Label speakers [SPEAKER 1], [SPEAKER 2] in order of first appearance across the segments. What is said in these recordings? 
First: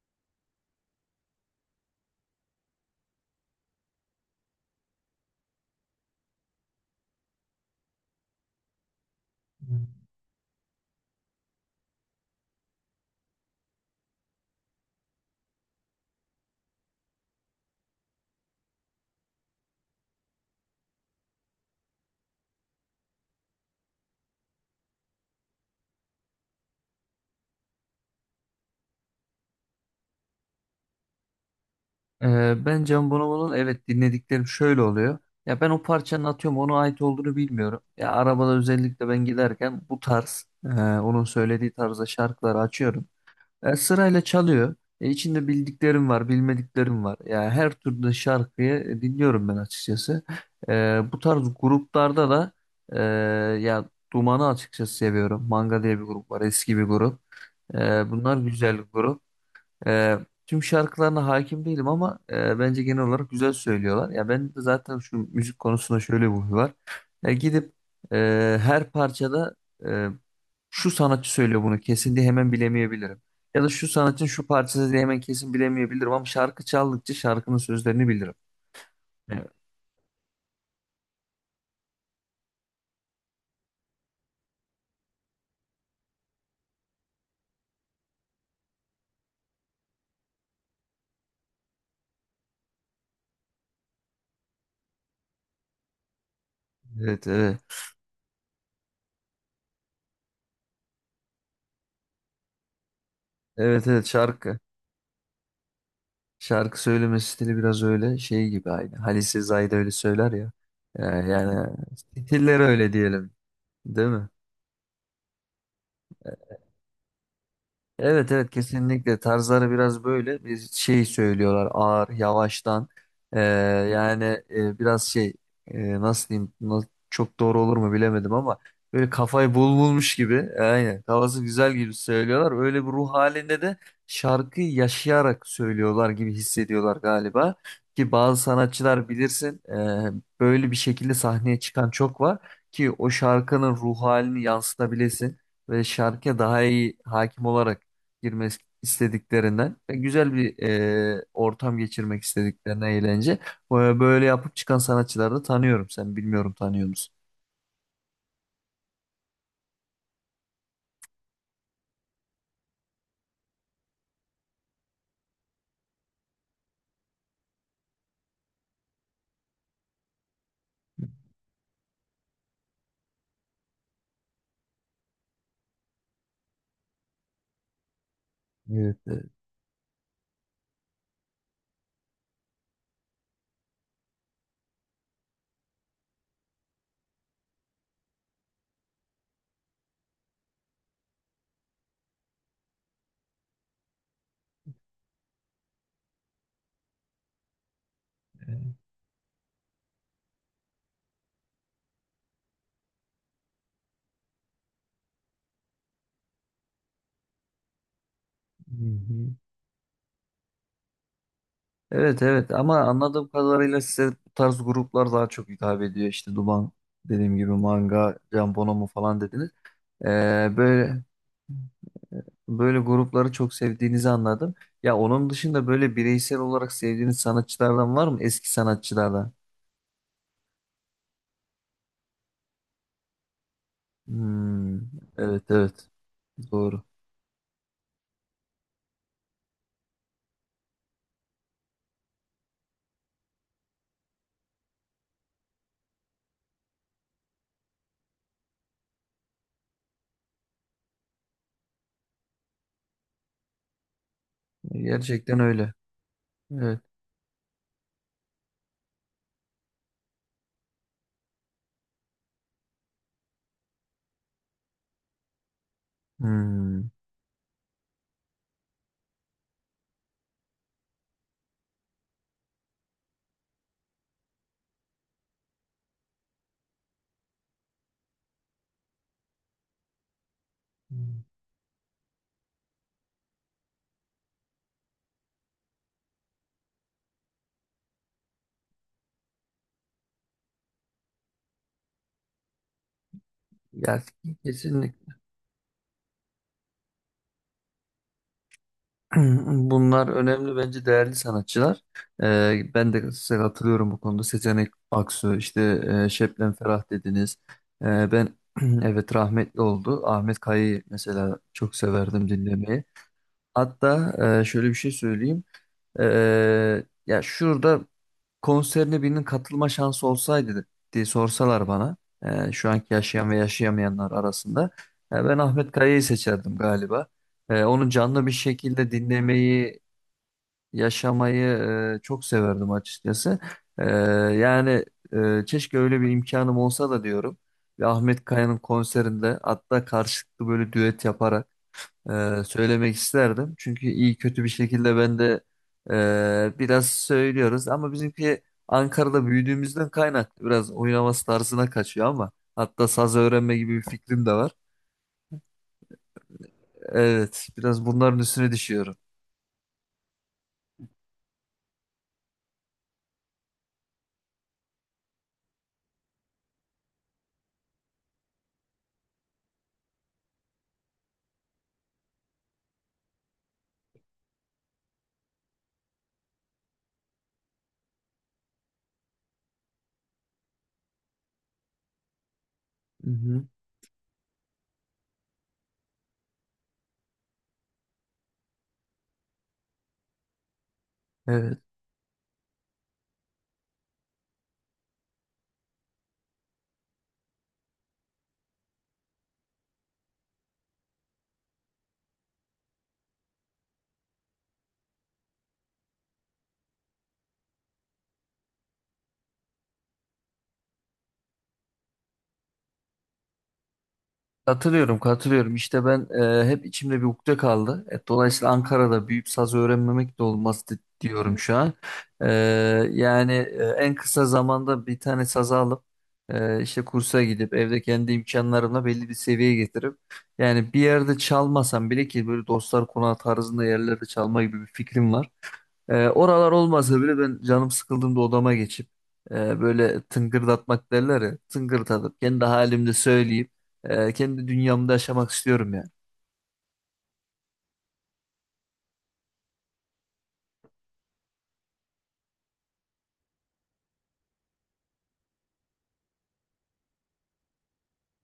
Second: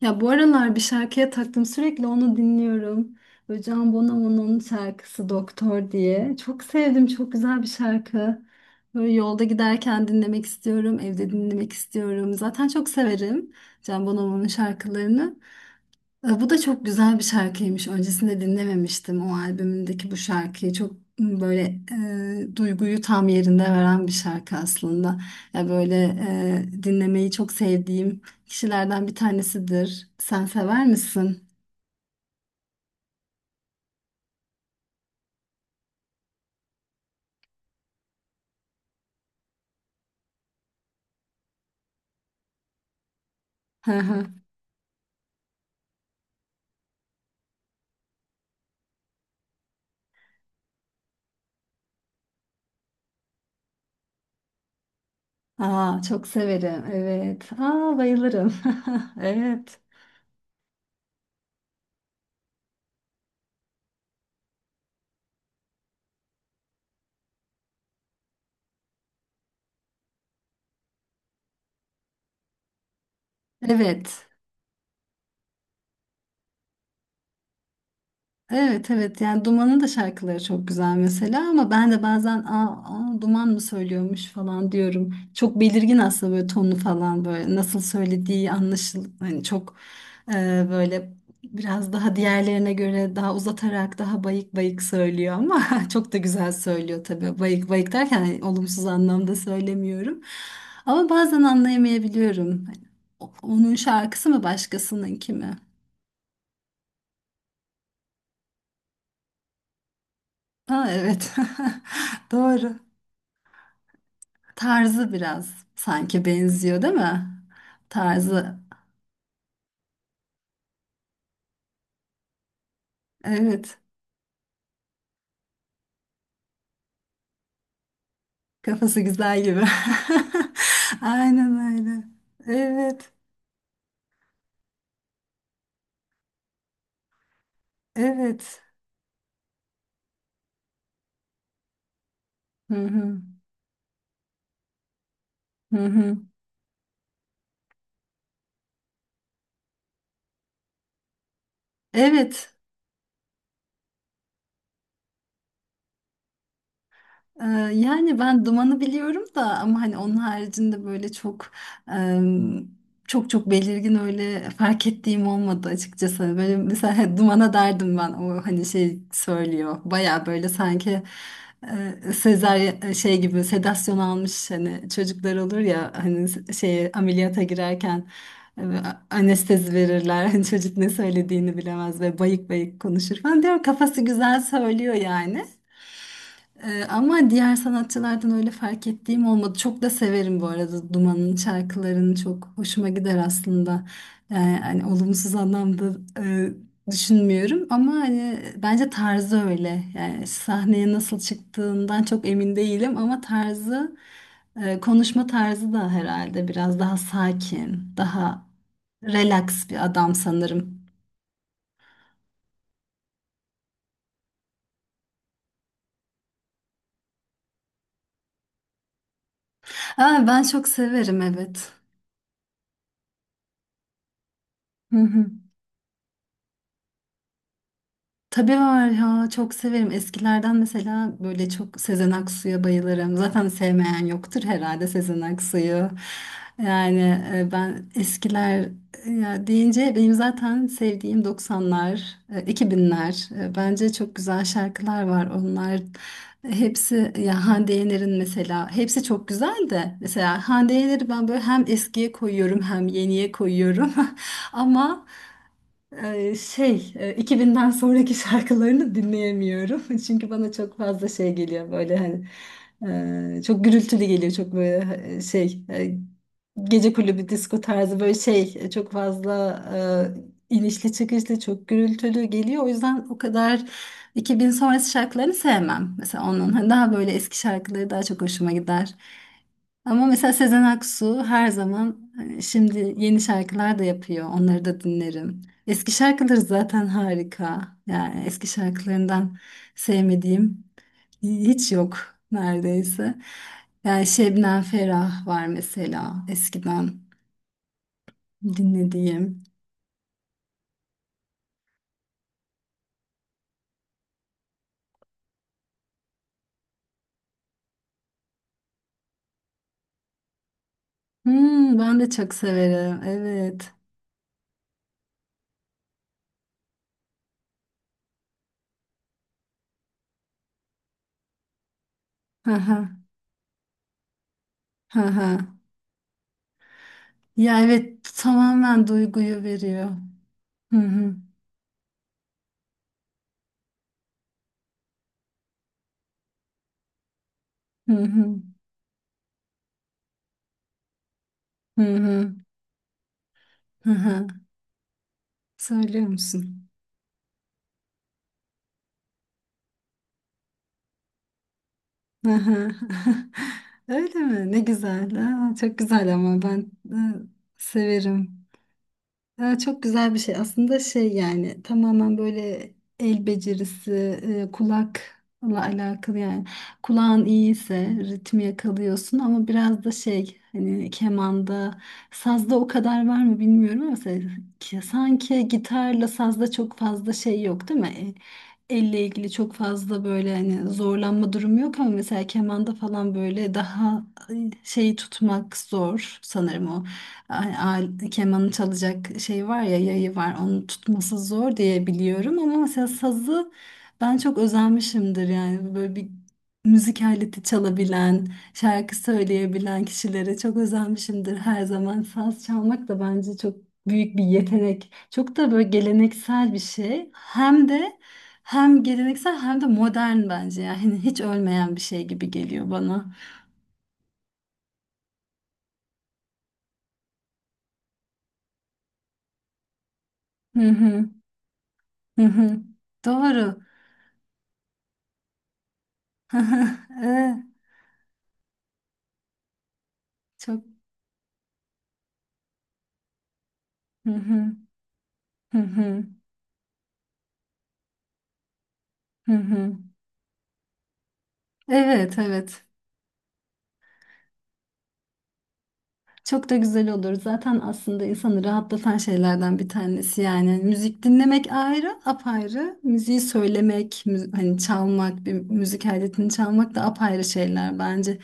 [SPEAKER 1] Ya bu aralar bir şarkıya taktım sürekli onu dinliyorum. Böyle Can Bonomo'nun şarkısı Doktor diye. Çok sevdim çok güzel bir şarkı. Böyle yolda giderken dinlemek istiyorum, evde dinlemek istiyorum. Zaten çok severim Can Bonomo'nun şarkılarını. Bu da çok güzel bir şarkıymış. Öncesinde dinlememiştim o albümündeki bu şarkıyı. Çok böyle duyguyu tam yerinde veren bir şarkı aslında. Ya böyle dinlemeyi çok sevdiğim kişilerden bir tanesidir. Sen sever misin?
[SPEAKER 2] Ben Can Bonomo'nun, evet, dinlediklerim şöyle oluyor. Ya ben o parçanın, atıyorum, ona ait olduğunu bilmiyorum. Ya arabada özellikle ben giderken bu tarz, onun söylediği tarzda şarkıları açıyorum.
[SPEAKER 1] Hı
[SPEAKER 2] Sırayla
[SPEAKER 1] hı.
[SPEAKER 2] çalıyor. İçinde bildiklerim var, bilmediklerim var. Ya her türlü şarkıyı dinliyorum ben açıkçası. Bu tarz gruplarda da e, ya Duman'ı açıkçası seviyorum. Manga diye
[SPEAKER 1] Aa,
[SPEAKER 2] bir
[SPEAKER 1] çok
[SPEAKER 2] grup var, eski bir
[SPEAKER 1] severim.
[SPEAKER 2] grup.
[SPEAKER 1] Evet. Aa,
[SPEAKER 2] Bunlar
[SPEAKER 1] bayılırım.
[SPEAKER 2] güzel bir grup.
[SPEAKER 1] Evet.
[SPEAKER 2] Ee, Tüm şarkılarına hakim değilim ama bence genel olarak güzel söylüyorlar. Ya ben de zaten şu müzik konusunda şöyle bir huy var. Ya gidip e, her parçada e, şu sanatçı söylüyor bunu kesin diye hemen bilemeyebilirim. Ya da şu
[SPEAKER 1] Evet.
[SPEAKER 2] sanatçının şu parçası diye hemen kesin bilemeyebilirim ama şarkı çaldıkça şarkının sözlerini bilirim.
[SPEAKER 1] Evet evet yani
[SPEAKER 2] Evet.
[SPEAKER 1] Duman'ın da şarkıları çok güzel mesela ama ben de bazen aa, aa, Duman mı söylüyormuş falan diyorum. Çok belirgin aslında böyle tonu falan böyle nasıl söylediği anlaşıl hani çok e, böyle biraz daha diğerlerine göre daha uzatarak daha bayık bayık söylüyor ama çok da güzel söylüyor
[SPEAKER 2] Evet,
[SPEAKER 1] tabii. Bayık
[SPEAKER 2] evet.
[SPEAKER 1] bayık derken hani olumsuz anlamda söylemiyorum. Ama bazen anlayamayabiliyorum. Hani onun
[SPEAKER 2] Evet, evet,
[SPEAKER 1] şarkısı mı
[SPEAKER 2] şarkı.
[SPEAKER 1] başkasınınki mi?
[SPEAKER 2] Şarkı söyleme stili biraz öyle şey gibi aynı. Halise Zayda öyle söyler ya.
[SPEAKER 1] Ha, evet.
[SPEAKER 2] Yani stilleri
[SPEAKER 1] Doğru.
[SPEAKER 2] öyle diyelim. Değil mi?
[SPEAKER 1] Tarzı biraz sanki benziyor değil mi?
[SPEAKER 2] Evet, evet,
[SPEAKER 1] Tarzı.
[SPEAKER 2] kesinlikle tarzları biraz böyle bir şey söylüyorlar, ağır yavaştan. Ee,
[SPEAKER 1] Evet.
[SPEAKER 2] yani biraz nasıl diyeyim, çok doğru olur mu bilemedim ama
[SPEAKER 1] Kafası
[SPEAKER 2] böyle
[SPEAKER 1] güzel
[SPEAKER 2] kafayı
[SPEAKER 1] gibi.
[SPEAKER 2] bulmuş gibi, aynen, kafası
[SPEAKER 1] Aynen
[SPEAKER 2] güzel gibi
[SPEAKER 1] öyle.
[SPEAKER 2] söylüyorlar, öyle bir
[SPEAKER 1] Evet.
[SPEAKER 2] ruh halinde de şarkıyı yaşayarak söylüyorlar gibi hissediyorlar galiba. Ki bazı
[SPEAKER 1] Evet.
[SPEAKER 2] sanatçılar bilirsin, böyle bir şekilde sahneye çıkan çok var
[SPEAKER 1] Hı
[SPEAKER 2] ki o
[SPEAKER 1] hı.
[SPEAKER 2] şarkının ruh halini yansıtabilesin
[SPEAKER 1] Hı
[SPEAKER 2] ve
[SPEAKER 1] hı.
[SPEAKER 2] şarkıya daha iyi hakim olarak girmek istediklerinden ve güzel bir ortam geçirmek
[SPEAKER 1] Evet.
[SPEAKER 2] istediklerinden, eğlence. Böyle böyle yapıp çıkan sanatçıları da tanıyorum. Sen bilmiyorum, tanıyor musun?
[SPEAKER 1] Ee, yani ben Duman'ı biliyorum da ama hani onun haricinde böyle çok em, çok çok belirgin öyle fark ettiğim olmadı açıkçası. Hani böyle mesela Duman'a derdim ben o hani şey söylüyor baya böyle sanki Sezaryen şey gibi sedasyon almış hani çocuklar olur ya hani şey ameliyata girerken e,
[SPEAKER 2] Evet.
[SPEAKER 1] anestezi verirler. Hani çocuk ne söylediğini bilemez ve bayık bayık konuşur falan diyor kafası güzel söylüyor yani. Ama diğer sanatçılardan öyle fark ettiğim olmadı. Çok da severim bu arada Duman'ın şarkılarını çok hoşuma gider aslında. Yani hani olumsuz anlamda e, düşünmüyorum ama hani bence tarzı öyle. Yani sahneye nasıl çıktığından çok emin değilim ama tarzı konuşma tarzı da herhalde biraz daha sakin, daha
[SPEAKER 2] Hı hı.
[SPEAKER 1] relax bir adam sanırım.
[SPEAKER 2] Evet, evet, ama anladığım kadarıyla size bu tarz gruplar daha çok hitap ediyor. İşte Duman dediğim gibi, Manga, Can Bonomo falan dediniz.
[SPEAKER 1] Aa, ben çok
[SPEAKER 2] Böyle
[SPEAKER 1] severim evet.
[SPEAKER 2] böyle grupları çok sevdiğinizi anladım.
[SPEAKER 1] Hı
[SPEAKER 2] Ya
[SPEAKER 1] hı.
[SPEAKER 2] onun dışında böyle bireysel olarak sevdiğiniz sanatçılardan var mı?
[SPEAKER 1] Tabii
[SPEAKER 2] Eski
[SPEAKER 1] var ya
[SPEAKER 2] sanatçılardan.
[SPEAKER 1] çok severim. Eskilerden mesela böyle çok Sezen Aksu'ya bayılırım. Zaten sevmeyen yoktur
[SPEAKER 2] Hmm,
[SPEAKER 1] herhalde Sezen
[SPEAKER 2] evet,
[SPEAKER 1] Aksu'yu.
[SPEAKER 2] evet, doğru.
[SPEAKER 1] Yani ben eskiler ya deyince benim zaten sevdiğim 90'lar, 2000'ler. Bence çok güzel şarkılar var. Onlar hepsi ya Hande Yener'in mesela hepsi çok güzel de mesela Hande Yener'i ben böyle hem eskiye koyuyorum hem yeniye koyuyorum. Ama
[SPEAKER 2] Gerçekten öyle. Evet.
[SPEAKER 1] 2000'den sonraki şarkılarını dinleyemiyorum. Çünkü bana çok fazla şey geliyor böyle hani çok gürültülü geliyor çok böyle gece
[SPEAKER 2] Hmm.
[SPEAKER 1] kulübü disco tarzı böyle çok fazla inişli çıkışlı çok gürültülü geliyor. O yüzden o kadar 2000 sonrası şarkılarını sevmem. Mesela onun hani daha böyle eski şarkıları daha çok hoşuma gider. Ama mesela Sezen Aksu her zaman hani şimdi yeni şarkılar da yapıyor. Onları da dinlerim. Eski şarkıları zaten harika. Yani eski şarkılarından sevmediğim hiç yok neredeyse.
[SPEAKER 2] Ya,
[SPEAKER 1] Yani Şebnem
[SPEAKER 2] kesinlikle
[SPEAKER 1] Ferah var mesela eskiden dinlediğim.
[SPEAKER 2] bunlar önemli, bence değerli sanatçılar. Ben de size katılıyorum bu konuda. Seçenek Aksu, işte Şebnem Ferah dediniz. Ben evet, rahmetli oldu. Ahmet Kaya'yı mesela çok
[SPEAKER 1] Hmm, ben de
[SPEAKER 2] severdim
[SPEAKER 1] çok
[SPEAKER 2] dinlemeyi.
[SPEAKER 1] severim. Evet.
[SPEAKER 2] Hatta şöyle bir şey söyleyeyim. Ya şurada konserine birinin katılma şansı olsaydı diye sorsalar bana,
[SPEAKER 1] Hı
[SPEAKER 2] şu
[SPEAKER 1] hı.
[SPEAKER 2] anki yaşayan ve yaşayamayanlar arasında,
[SPEAKER 1] Hı hı.
[SPEAKER 2] ben Ahmet Kaya'yı seçerdim galiba.
[SPEAKER 1] Ya
[SPEAKER 2] Onu
[SPEAKER 1] evet
[SPEAKER 2] canlı bir
[SPEAKER 1] tamamen
[SPEAKER 2] şekilde
[SPEAKER 1] duyguyu
[SPEAKER 2] dinlemeyi,
[SPEAKER 1] veriyor. Hı hı.
[SPEAKER 2] yaşamayı çok severdim açıkçası. E, yani keşke öyle bir imkanım olsa da diyorum. Ve
[SPEAKER 1] Hı
[SPEAKER 2] Ahmet
[SPEAKER 1] hı.
[SPEAKER 2] Kaya'nın konserinde hatta karşılıklı böyle düet yaparak
[SPEAKER 1] Hı hı.
[SPEAKER 2] söylemek isterdim. Çünkü
[SPEAKER 1] Hı
[SPEAKER 2] iyi
[SPEAKER 1] hı.
[SPEAKER 2] kötü bir şekilde ben de
[SPEAKER 1] Söylüyor musun?
[SPEAKER 2] biraz söylüyoruz ama bizimki Ankara'da büyüdüğümüzden kaynaklı biraz oynaması tarzına kaçıyor ama
[SPEAKER 1] Aha.
[SPEAKER 2] hatta saz öğrenme gibi bir
[SPEAKER 1] Öyle
[SPEAKER 2] fikrim de
[SPEAKER 1] mi?
[SPEAKER 2] var.
[SPEAKER 1] Ne güzel. Aa, çok güzel ama ben e,
[SPEAKER 2] Evet, biraz bunların
[SPEAKER 1] severim.
[SPEAKER 2] üstüne düşüyorum.
[SPEAKER 1] Ha, çok güzel bir şey. Aslında şey yani tamamen böyle el becerisi, kulakla alakalı yani. Kulağın iyiyse ritmi yakalıyorsun ama biraz da şey hani kemanda, sazda o kadar var mı bilmiyorum ama mesela sanki gitarla sazda çok fazla şey yok değil mi? Elle ilgili çok fazla böyle hani zorlanma durumu yok ama mesela kemanda
[SPEAKER 2] Hı
[SPEAKER 1] falan
[SPEAKER 2] hı.
[SPEAKER 1] böyle daha şeyi tutmak zor sanırım kemanı çalacak şey var ya yayı var onu tutması zor
[SPEAKER 2] Evet.
[SPEAKER 1] diye biliyorum ama mesela sazı ben çok özenmişimdir yani böyle bir müzik aleti çalabilen şarkı söyleyebilen kişilere çok özenmişimdir her zaman saz çalmak da bence çok büyük bir yetenek çok da böyle geleneksel bir şey hem de hem geleneksel hem de modern bence yani hiç ölmeyen bir şey gibi geliyor bana.
[SPEAKER 2] Katılıyorum, katılıyorum. İşte ben, hep içimde bir ukde kaldı. Dolayısıyla Ankara'da büyüyüp saz öğrenmemek de
[SPEAKER 1] Hı
[SPEAKER 2] olmaz
[SPEAKER 1] hı
[SPEAKER 2] diyorum şu an.
[SPEAKER 1] hı
[SPEAKER 2] E,
[SPEAKER 1] hı. Doğru.
[SPEAKER 2] en kısa zamanda bir tane saz alıp, işte kursa
[SPEAKER 1] Ee,
[SPEAKER 2] gidip evde kendi imkanlarımla belli bir seviyeye getirip,
[SPEAKER 1] çok.
[SPEAKER 2] yani bir yerde çalmasam bile, ki böyle dostlar konağı tarzında yerlerde
[SPEAKER 1] Hı
[SPEAKER 2] çalma
[SPEAKER 1] hı,
[SPEAKER 2] gibi bir fikrim var.
[SPEAKER 1] hı hı,
[SPEAKER 2] Oralar olmasa bile ben canım sıkıldığımda odama geçip
[SPEAKER 1] hı
[SPEAKER 2] e,
[SPEAKER 1] hı.
[SPEAKER 2] böyle tıngırdatmak derler ya,
[SPEAKER 1] Evet,
[SPEAKER 2] tıngırdatıp kendi
[SPEAKER 1] evet.
[SPEAKER 2] halimde söyleyip kendi dünyamda yaşamak istiyorum yani.
[SPEAKER 1] Çok da güzel olur. Zaten aslında insanı rahatlatan şeylerden bir tanesi yani. Müzik dinlemek ayrı, apayrı. Müziği söylemek, hani çalmak, bir müzik aletini çalmak da apayrı şeyler bence.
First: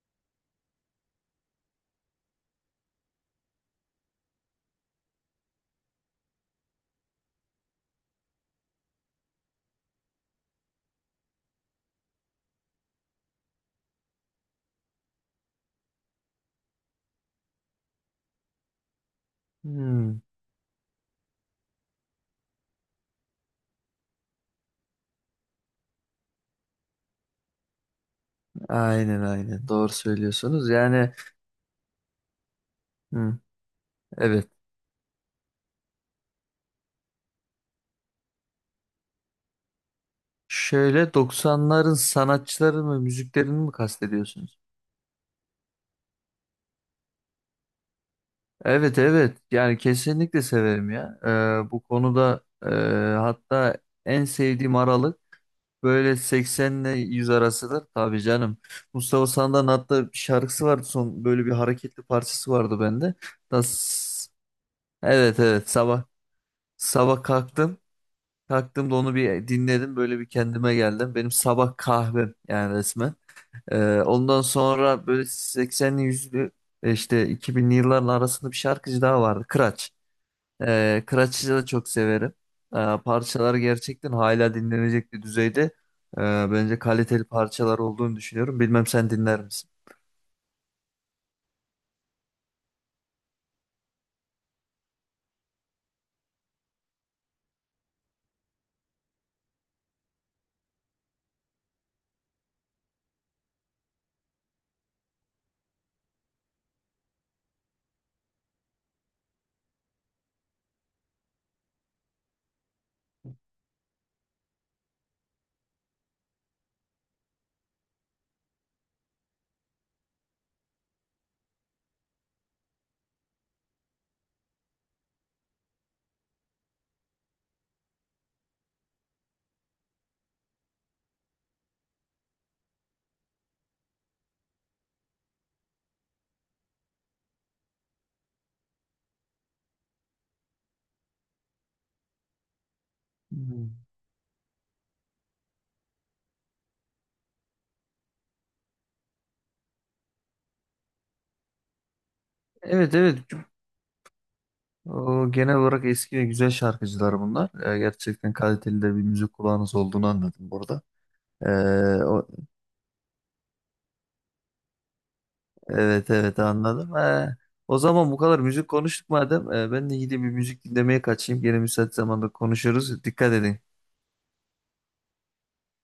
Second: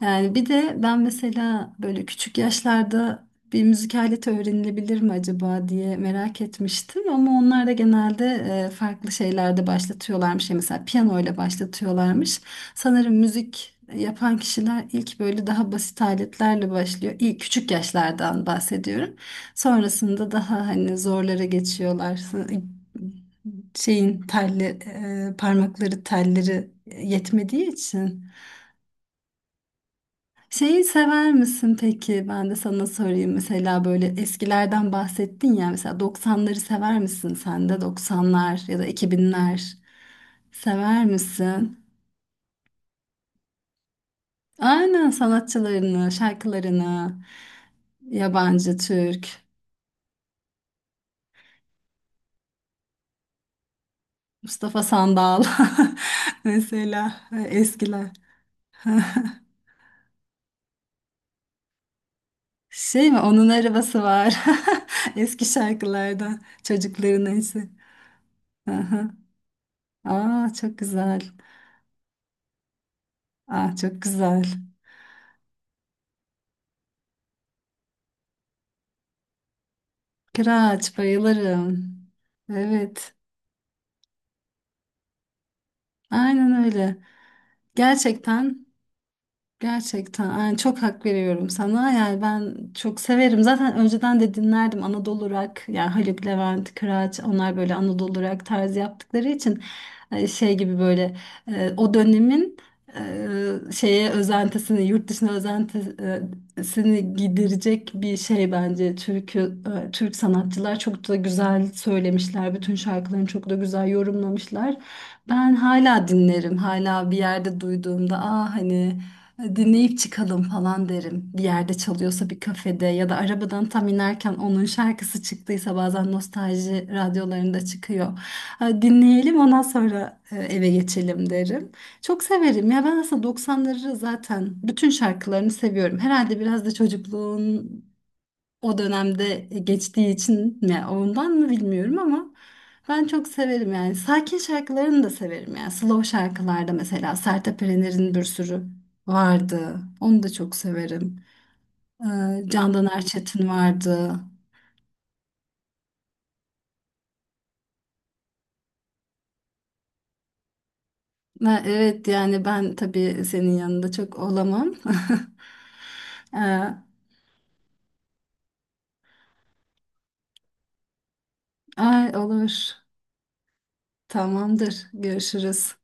[SPEAKER 1] Yani bir de ben mesela böyle küçük yaşlarda bir müzik aleti öğrenilebilir mi acaba diye merak etmiştim. Ama onlar da genelde farklı şeylerde başlatıyorlarmış. Yani mesela piyano ile başlatıyorlarmış. Sanırım müzik yapan kişiler ilk böyle daha basit aletlerle başlıyor. İlk küçük yaşlardan bahsediyorum.
[SPEAKER 2] Hmm,
[SPEAKER 1] Sonrasında daha hani zorlara geçiyorlar. Şeyin telli, parmakları telleri yetmediği için.
[SPEAKER 2] aynen aynen, doğru söylüyorsunuz
[SPEAKER 1] Şeyi
[SPEAKER 2] yani.
[SPEAKER 1] sever misin peki? Ben de sana sorayım.
[SPEAKER 2] hı,
[SPEAKER 1] Mesela böyle
[SPEAKER 2] evet.
[SPEAKER 1] eskilerden bahsettin ya. Mesela 90'ları sever misin sen de? 90'lar ya da 2000'ler sever
[SPEAKER 2] Şöyle
[SPEAKER 1] misin?
[SPEAKER 2] 90'ların sanatçılarını mı, müziklerini mi kastediyorsunuz?
[SPEAKER 1] Aynen sanatçılarını, şarkılarını, yabancı,
[SPEAKER 2] Evet,
[SPEAKER 1] Türk,
[SPEAKER 2] evet, yani kesinlikle severim ya. Bu konuda, hatta en sevdiğim
[SPEAKER 1] Mustafa
[SPEAKER 2] aralık
[SPEAKER 1] Sandal
[SPEAKER 2] böyle 80 ile
[SPEAKER 1] mesela
[SPEAKER 2] 100 arasıdır.
[SPEAKER 1] eskiler.
[SPEAKER 2] Tabii canım. Mustafa Sandal'ın hatta bir şarkısı vardı, son böyle bir hareketli parçası vardı
[SPEAKER 1] Şey
[SPEAKER 2] bende.
[SPEAKER 1] mi? Onun
[SPEAKER 2] Das,
[SPEAKER 1] arabası var.
[SPEAKER 2] evet,
[SPEAKER 1] Eski
[SPEAKER 2] evet, sabah
[SPEAKER 1] şarkılardan.
[SPEAKER 2] sabah
[SPEAKER 1] Çocukların neyse.
[SPEAKER 2] kalktım. Kalktım da
[SPEAKER 1] Aha.
[SPEAKER 2] onu bir dinledim, böyle bir
[SPEAKER 1] Aa,
[SPEAKER 2] kendime
[SPEAKER 1] çok
[SPEAKER 2] geldim.
[SPEAKER 1] güzel.
[SPEAKER 2] Benim sabah kahvem yani resmen.
[SPEAKER 1] Aa, çok
[SPEAKER 2] Ondan
[SPEAKER 1] güzel.
[SPEAKER 2] sonra böyle 80'li 100'lü, işte 2000'li yılların arasında bir şarkıcı daha vardı. Kıraç.
[SPEAKER 1] Kıraç
[SPEAKER 2] Kıraç'ı da
[SPEAKER 1] bayılırım.
[SPEAKER 2] çok severim.
[SPEAKER 1] Evet.
[SPEAKER 2] Parçalar gerçekten hala dinlenecek bir düzeyde. Ee,
[SPEAKER 1] Aynen
[SPEAKER 2] Bence
[SPEAKER 1] öyle.
[SPEAKER 2] kaliteli parçalar olduğunu düşünüyorum.
[SPEAKER 1] Gerçekten
[SPEAKER 2] Bilmem sen dinler misin?
[SPEAKER 1] Gerçekten yani çok hak veriyorum sana. Yani ben çok severim. Zaten önceden de dinlerdim Anadolu rock. Yani Haluk Levent, Kıraç onlar böyle Anadolu rock tarzı yaptıkları için şey gibi böyle o dönemin şeye özentisini, yurt dışına özentisini giderecek bir şey bence. Türk'ü, Türk sanatçılar çok da güzel söylemişler. Bütün şarkılarını çok da güzel yorumlamışlar. Ben hala dinlerim. Hala bir yerde duyduğumda aa hani dinleyip çıkalım falan derim. Bir yerde çalıyorsa bir kafede ya da arabadan tam inerken onun şarkısı çıktıysa bazen nostalji radyolarında çıkıyor. Ha, dinleyelim ondan sonra eve geçelim derim. Çok severim ya ben aslında 90'ları zaten bütün şarkılarını seviyorum. Herhalde biraz da çocukluğun o dönemde geçtiği için mi ondan mı bilmiyorum ama ben çok
[SPEAKER 2] Hmm.
[SPEAKER 1] severim yani sakin şarkılarını da severim yani slow şarkılarda mesela Sertab Erener'in bir sürü vardı onu da çok severim Candan
[SPEAKER 2] Evet, evet.
[SPEAKER 1] Erçetin vardı.
[SPEAKER 2] O, genel olarak eski ve güzel şarkıcılar bunlar. Gerçekten kaliteli de bir müzik kulağınız olduğunu anladım burada. Ee,
[SPEAKER 1] Ha, evet yani ben tabii senin yanında çok olamam.
[SPEAKER 2] Evet,
[SPEAKER 1] ee,
[SPEAKER 2] evet, anladım. O zaman bu kadar müzik konuştuk madem. Ben de gidip bir müzik dinlemeye kaçayım. Gene müsait
[SPEAKER 1] ay
[SPEAKER 2] zamanda
[SPEAKER 1] olur,
[SPEAKER 2] konuşuruz. Dikkat edin.
[SPEAKER 1] tamamdır görüşürüz.